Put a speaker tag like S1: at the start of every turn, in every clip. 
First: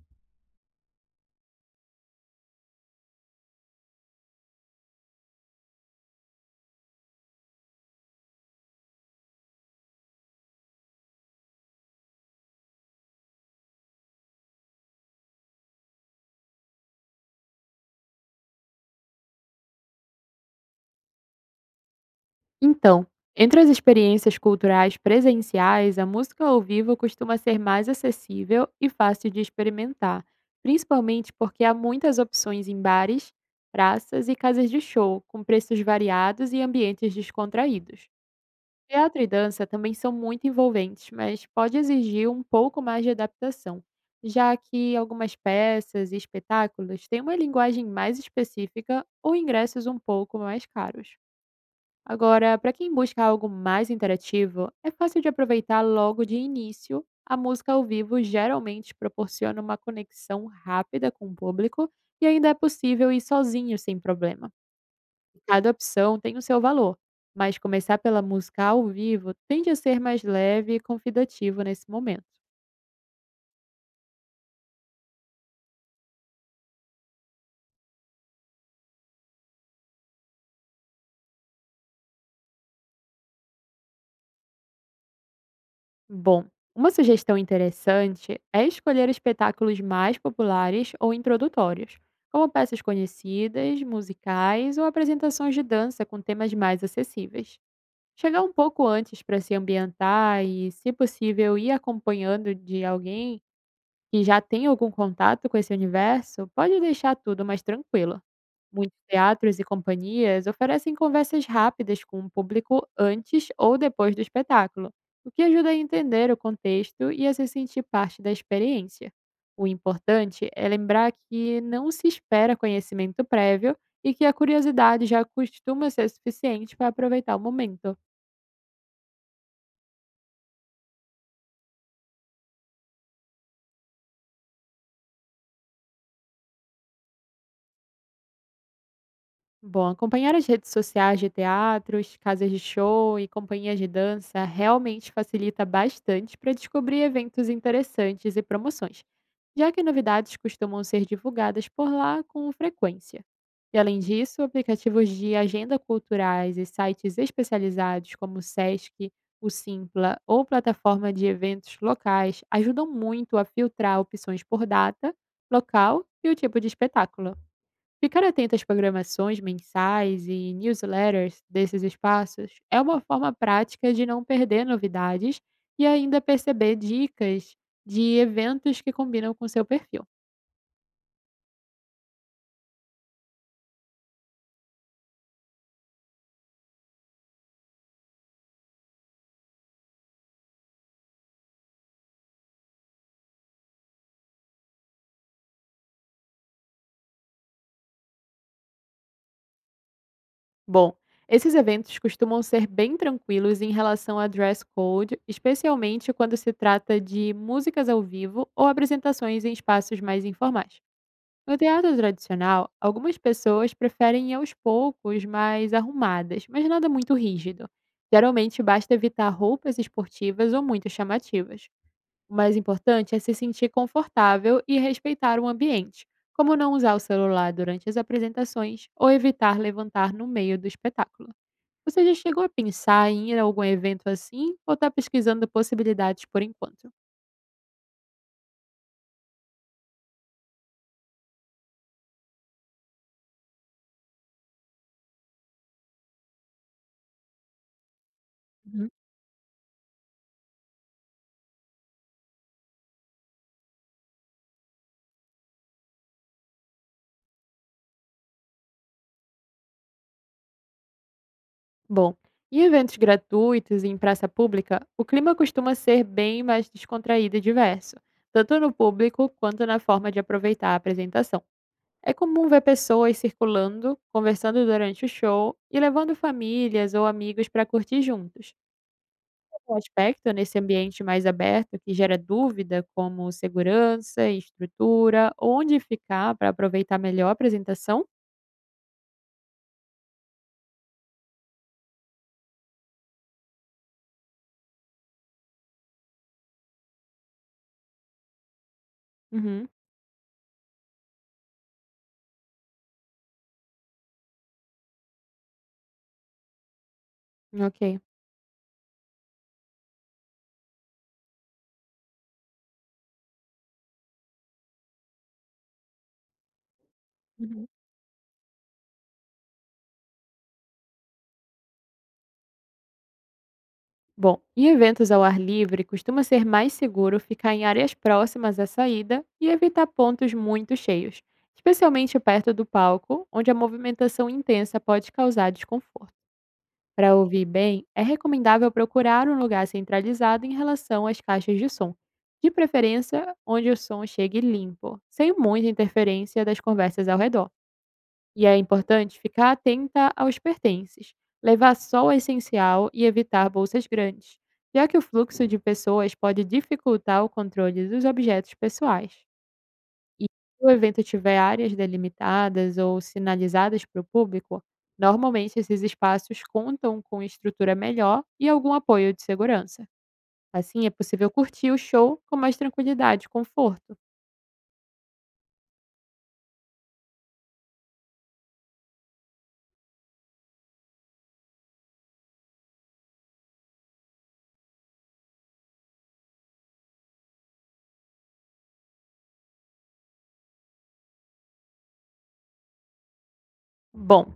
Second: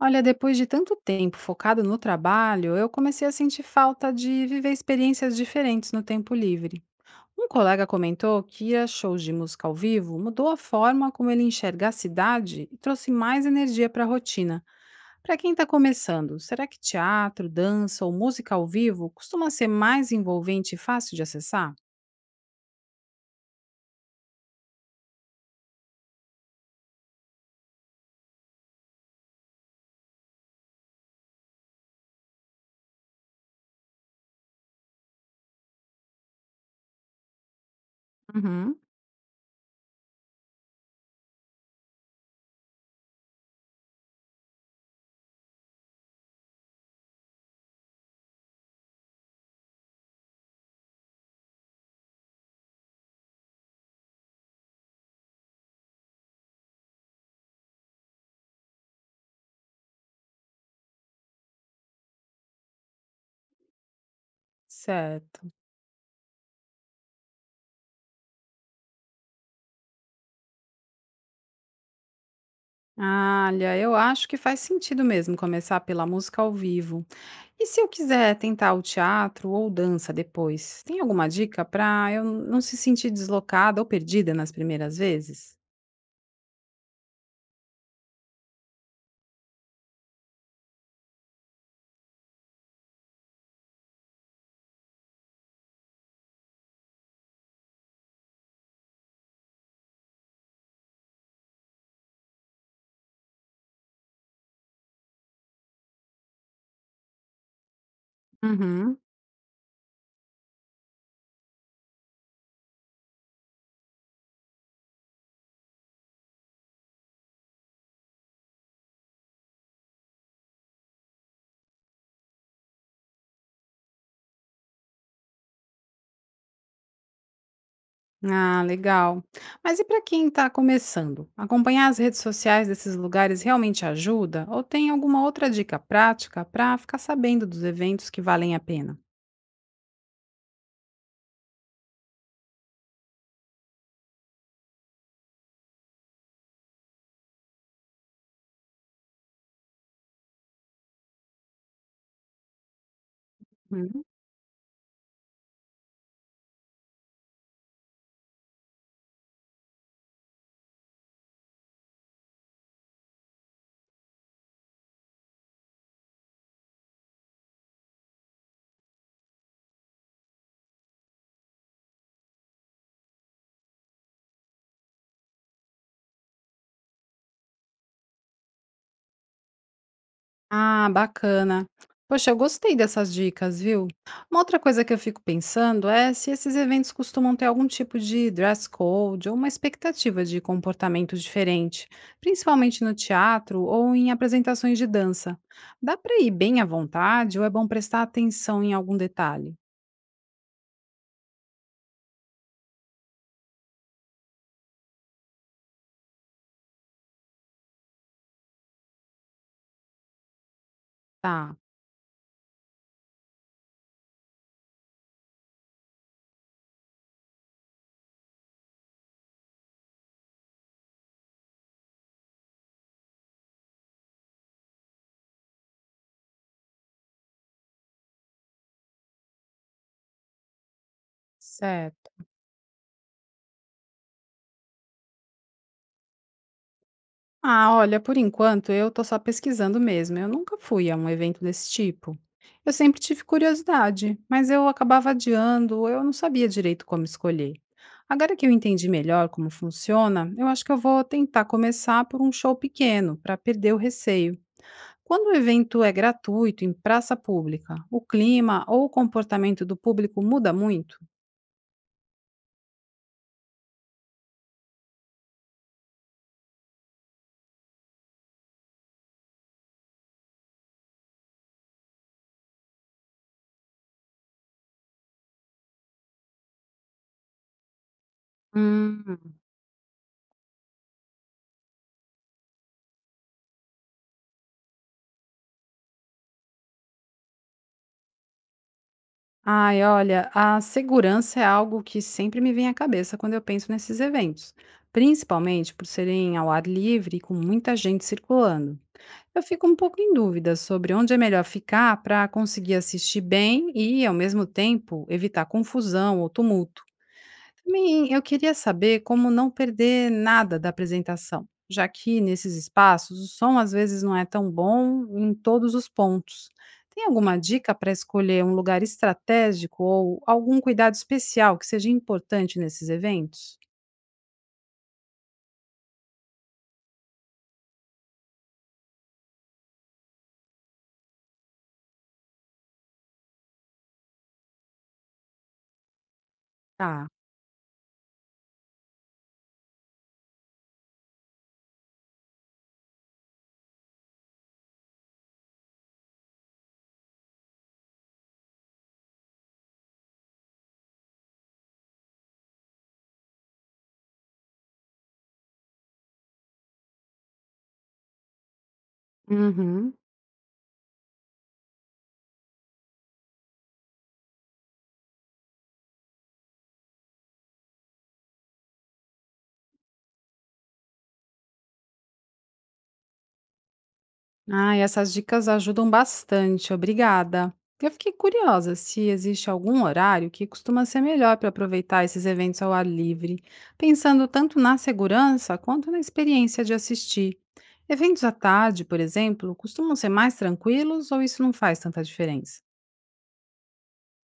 S1: Olha, depois de tanto tempo focado no trabalho, eu comecei a sentir falta de viver experiências diferentes no tempo livre. Um colega comentou que ir a shows de música ao vivo mudou a forma como ele enxerga a cidade e trouxe mais energia para a rotina. Para quem está começando, será que teatro, dança ou música ao vivo costuma ser mais envolvente e fácil de acessar?
S2: Então, entre as experiências culturais presenciais, a música ao vivo costuma ser mais acessível e fácil de experimentar, principalmente porque há muitas opções em bares, praças e casas de show, com preços variados e ambientes descontraídos.
S1: Uhum.
S2: Teatro e dança também são muito envolventes, mas pode exigir um pouco mais de adaptação, já que algumas peças e espetáculos têm uma linguagem mais específica ou ingressos um pouco mais caros. Agora, para quem busca algo mais interativo, é fácil de aproveitar logo de início. A música ao vivo geralmente proporciona uma conexão rápida com o público e ainda é possível ir sozinho sem problema.
S1: Certo.
S2: Cada opção tem o seu valor, mas começar pela música ao vivo tende a ser mais leve e convidativo nesse momento.
S1: Ah, olha, eu acho que faz sentido mesmo começar pela música ao vivo. E se eu quiser tentar o teatro ou dança depois, tem alguma dica para eu não se sentir deslocada ou perdida nas primeiras vezes?
S2: Bom, uma sugestão interessante é escolher espetáculos mais populares ou introdutórios, como peças conhecidas, musicais ou apresentações de dança com temas mais acessíveis. Chegar um pouco antes para se ambientar e, se possível, ir acompanhando de alguém que já tem algum contato com esse universo pode deixar tudo mais tranquilo. Muitos
S1: Uhum.
S2: teatros e companhias oferecem conversas rápidas com o público antes ou depois do espetáculo, o que ajuda a entender o contexto e a se sentir parte da experiência. O importante é lembrar que não se espera conhecimento prévio e que a curiosidade já costuma ser suficiente para aproveitar o momento.
S1: Ah, legal. Mas e para quem está começando? Acompanhar as redes sociais desses lugares realmente ajuda? Ou tem alguma outra dica prática para ficar sabendo dos eventos que valem a pena?
S2: Bom, acompanhar as redes sociais de teatros, casas de show e companhias de dança realmente facilita bastante para descobrir eventos interessantes e promoções, já que novidades costumam ser divulgadas por lá com frequência. E além disso, aplicativos de agenda culturais e sites especializados como o Sesc, o Simpla ou plataforma de eventos locais ajudam muito a filtrar opções por data, local e o tipo de espetáculo. Ficar atento às programações mensais e newsletters desses espaços é uma forma prática de não perder novidades e ainda perceber dicas de eventos que combinam com seu perfil.
S1: Ah, bacana. Poxa, eu gostei dessas dicas, viu? Uma outra coisa que eu fico pensando é se esses eventos costumam ter algum tipo de dress code ou uma expectativa de comportamento diferente, principalmente no teatro ou em apresentações de dança. Dá para ir bem à vontade ou é bom prestar atenção em algum detalhe?
S2: Bom, esses eventos costumam ser bem tranquilos em relação a dress code, especialmente quando se trata de músicas ao vivo ou apresentações em espaços mais informais. No
S1: Tá,
S2: teatro tradicional, algumas pessoas preferem ir aos poucos, mais arrumadas, mas nada muito rígido. Geralmente basta evitar roupas esportivas ou muito chamativas. O mais importante é se sentir confortável e respeitar o ambiente, como não usar o celular durante as apresentações ou evitar levantar no meio do espetáculo. Você
S1: certo.
S2: já chegou a pensar em ir a algum evento assim ou está pesquisando possibilidades por enquanto?
S1: Ah, olha, por enquanto eu tô só pesquisando mesmo. Eu nunca fui a um evento desse tipo. Eu sempre tive curiosidade, mas eu acabava adiando, eu não sabia direito como escolher. Agora que eu entendi melhor como funciona, eu acho que eu vou tentar começar por um show pequeno, para perder o receio. Quando o evento é gratuito, em praça pública, o clima ou o comportamento do público muda muito?
S2: Bom, em eventos gratuitos e em praça pública, o clima costuma ser bem mais descontraído e diverso, tanto no público quanto na forma de aproveitar a apresentação. É comum ver pessoas circulando, conversando durante o show e levando famílias ou amigos para curtir juntos.
S1: Hum.
S2: Um aspecto nesse ambiente mais aberto que gera dúvida, como segurança, estrutura, onde ficar para aproveitar melhor a apresentação?
S1: Ai, olha, a segurança é algo que sempre me vem à cabeça quando eu penso nesses eventos, principalmente por serem ao ar livre e com muita gente circulando. Eu fico
S2: Uhum,
S1: um pouco em dúvida sobre onde é melhor ficar para conseguir assistir bem e, ao mesmo tempo, evitar confusão ou tumulto.
S2: ok.
S1: Também eu queria saber como não perder nada da apresentação, já que nesses espaços o som às vezes não é tão bom em todos os pontos. Tem alguma
S2: Uhum.
S1: dica para escolher um lugar estratégico ou algum cuidado especial que seja importante nesses eventos?
S2: Bom, em eventos ao ar livre, costuma ser mais seguro ficar em áreas próximas à saída e evitar pontos muito cheios, especialmente perto do palco, onde a movimentação intensa pode causar desconforto.
S1: Tá.
S2: Para ouvir bem, é recomendável procurar um lugar centralizado em relação às caixas de som, de preferência onde o som chegue limpo, sem muita interferência das conversas ao redor. E é importante ficar atenta aos pertences, levar só o essencial e evitar bolsas grandes, já que o fluxo de pessoas pode dificultar o controle dos objetos pessoais.
S1: Uhum.
S2: E se o evento tiver áreas delimitadas ou sinalizadas para o público, normalmente esses espaços contam com estrutura melhor e algum apoio de segurança. Assim, é possível curtir o show com mais tranquilidade e conforto.
S1: Ai, essas dicas ajudam bastante, obrigada. Eu fiquei curiosa se existe algum horário que costuma ser melhor para aproveitar esses eventos ao ar livre, pensando tanto na segurança quanto na experiência de assistir. Eventos à tarde, por exemplo, costumam ser mais tranquilos ou isso não faz tanta diferença?
S2: Bom,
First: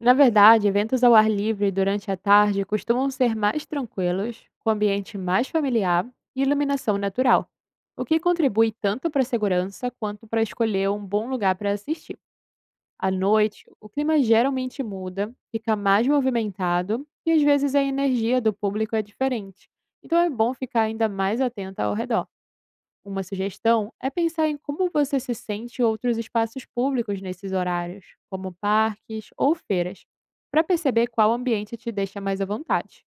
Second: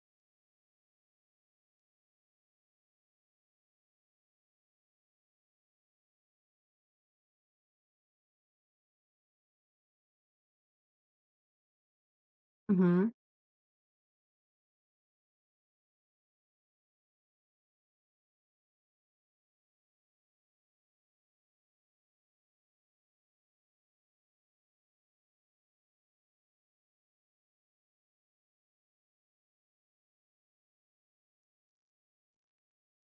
S2: na verdade, eventos ao ar livre durante a tarde costumam ser mais tranquilos, com ambiente mais familiar e iluminação natural, o que contribui tanto para a segurança quanto para escolher um bom lugar para assistir. À
S1: Uhum,
S2: noite, o clima geralmente muda, fica mais movimentado e às vezes a energia do público é diferente, então é bom ficar ainda mais atenta ao redor. Uma sugestão é pensar em como você se sente em outros espaços públicos nesses horários, como parques ou feiras, para perceber qual ambiente te deixa mais à vontade.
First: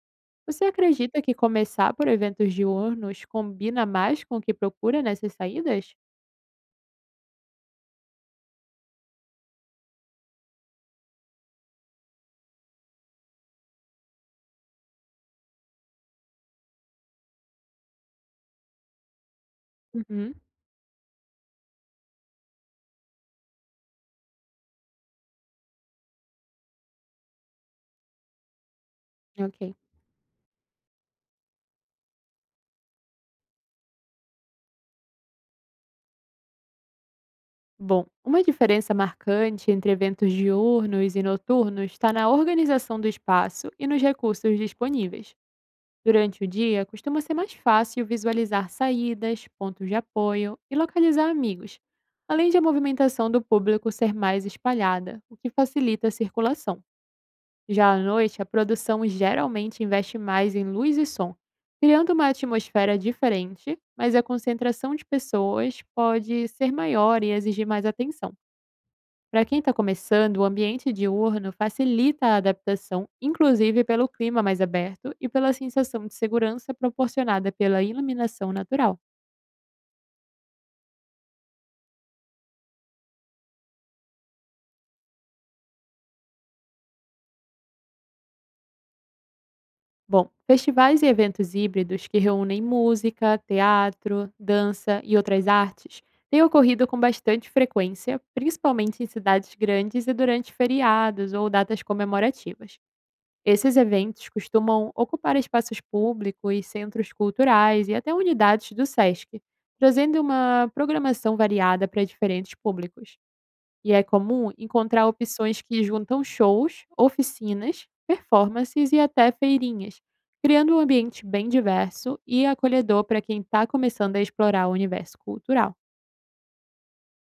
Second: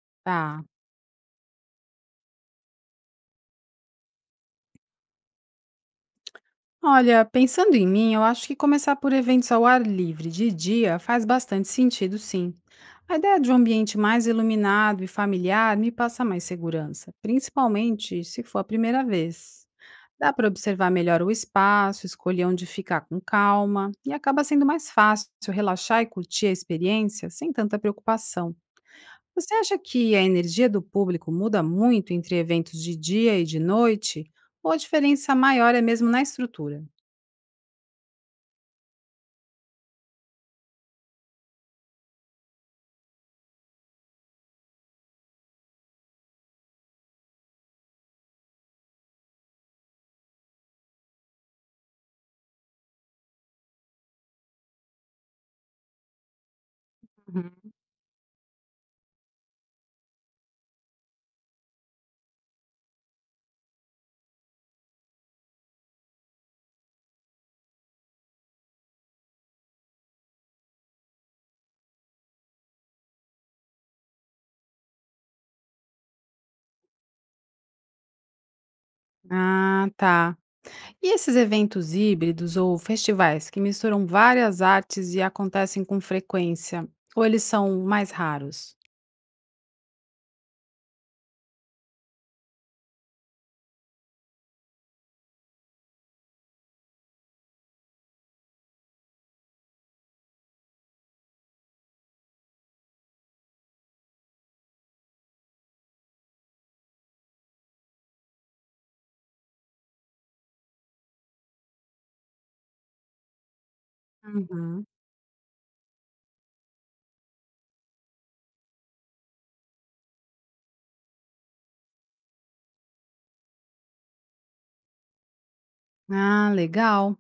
S2: Você
S1: tá.
S2: acredita que começar por eventos diurnos combina mais com o que procura nessas saídas?
S1: Olha, pensando em mim, eu acho que começar por eventos ao ar livre de dia faz bastante sentido, sim. A ideia de um ambiente mais iluminado e familiar me passa mais segurança, principalmente se for a primeira vez. Dá
S2: Uhum,
S1: para observar melhor o espaço, escolher onde ficar com calma e acaba sendo mais fácil relaxar e curtir a experiência sem tanta preocupação. Você
S2: ok.
S1: acha que a energia do público muda muito entre eventos de dia e de noite? Ou a diferença maior é mesmo na estrutura?
S2: Bom, uma diferença marcante entre eventos diurnos e noturnos está na organização do espaço e nos recursos disponíveis. Durante o dia, costuma ser mais fácil visualizar saídas, pontos de apoio e localizar amigos, além de a movimentação do público ser mais espalhada, o que facilita a circulação. Já à noite, a produção geralmente investe mais em luz e som, criando uma atmosfera diferente, mas a concentração de pessoas pode ser maior e exigir mais atenção. Para quem está começando, o ambiente diurno facilita a adaptação, inclusive pelo clima mais aberto e pela sensação de segurança proporcionada pela iluminação natural.
S1: Ah, tá. E esses eventos híbridos ou festivais que misturam várias artes e acontecem com frequência? Ou eles são mais raros?
S2: Bom, festivais e eventos híbridos que reúnem música, teatro, dança e outras artes têm ocorrido com bastante frequência, principalmente em cidades grandes e durante feriados ou datas comemorativas. Esses eventos costumam ocupar espaços públicos, centros culturais e até unidades do SESC, trazendo uma programação variada para diferentes públicos. E é comum
S1: Uhum.
S2: encontrar opções que juntam shows, oficinas, performances e até feirinhas, criando um ambiente bem diverso e acolhedor para quem está começando a explorar o universo cultural.
S1: Ah, legal.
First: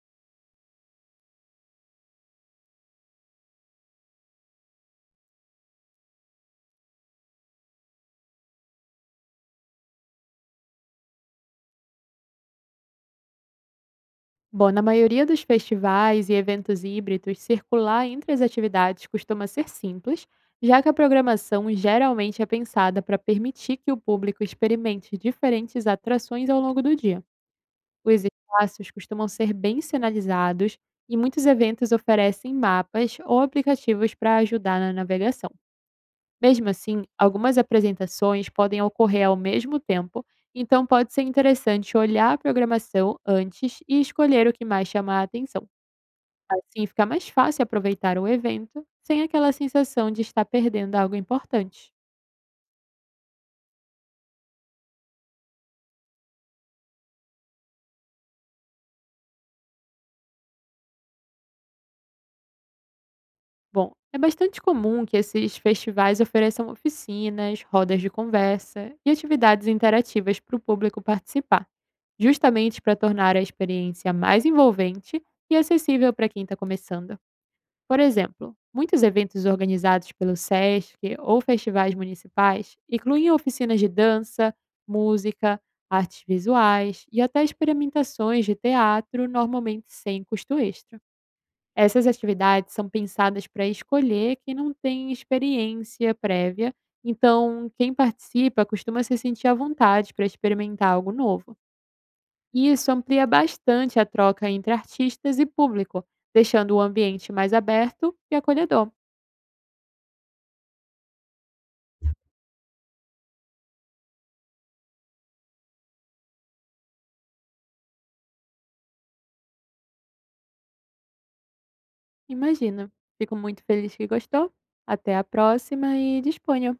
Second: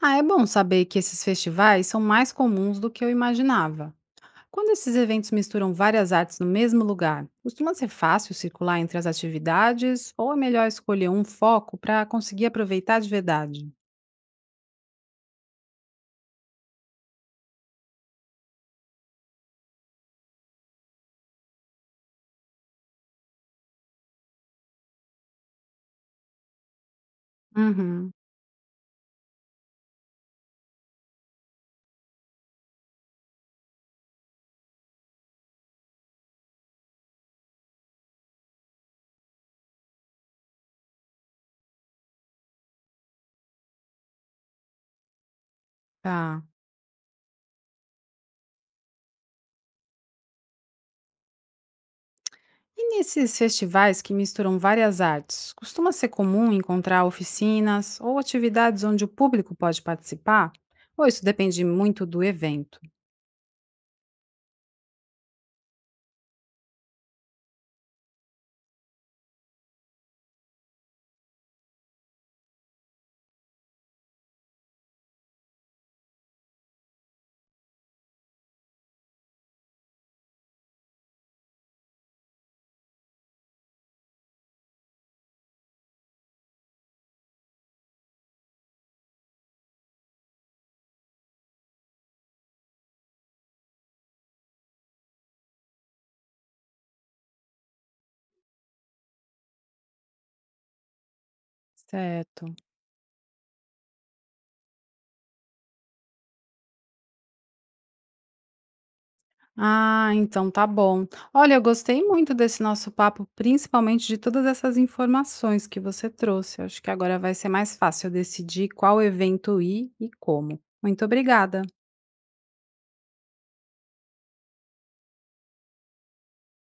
S1: Ah, é bom saber que esses festivais são mais comuns do que eu imaginava. Quando esses eventos misturam várias artes no mesmo lugar, costuma ser fácil circular entre as atividades ou é melhor escolher um foco para conseguir aproveitar de verdade?
S2: Bom, na maioria dos festivais e eventos híbridos, circular entre as atividades costuma ser simples, já que a programação geralmente é pensada para permitir que o público experimente diferentes atrações ao longo do dia.
S1: Uhum.
S2: Os espaços costumam ser bem sinalizados e muitos eventos oferecem mapas ou aplicativos para ajudar na navegação. Mesmo assim, algumas apresentações podem ocorrer ao mesmo tempo, então pode ser interessante olhar a programação antes e escolher o que mais chama a atenção.
S1: Tá.
S2: Assim fica mais fácil aproveitar o evento, sem aquela sensação de estar perdendo algo importante.
S1: E nesses festivais que misturam várias artes, costuma ser comum encontrar oficinas ou atividades onde o público pode participar? Ou isso depende muito do evento?
S2: Bom, é bastante comum que esses festivais ofereçam oficinas, rodas de conversa e atividades interativas para o público participar, justamente para tornar a experiência mais envolvente e acessível para quem está começando. Por exemplo, muitos eventos organizados pelo SESC ou festivais municipais incluem oficinas de dança, música, artes visuais e até experimentações de teatro, normalmente sem custo extra. Essas atividades são pensadas para escolher quem não tem experiência prévia, então quem participa costuma se sentir à vontade para experimentar algo novo.
S1: Certo.
S2: E isso amplia bastante a troca entre artistas e público, deixando o ambiente mais aberto e acolhedor.
S1: Ah, então tá bom. Olha, eu gostei muito desse nosso papo, principalmente de todas essas informações que você trouxe. Eu acho que agora vai ser mais fácil eu decidir qual evento ir e como. Muito obrigada.
S2: Imagina. Fico muito feliz que gostou. Até a próxima e disponha.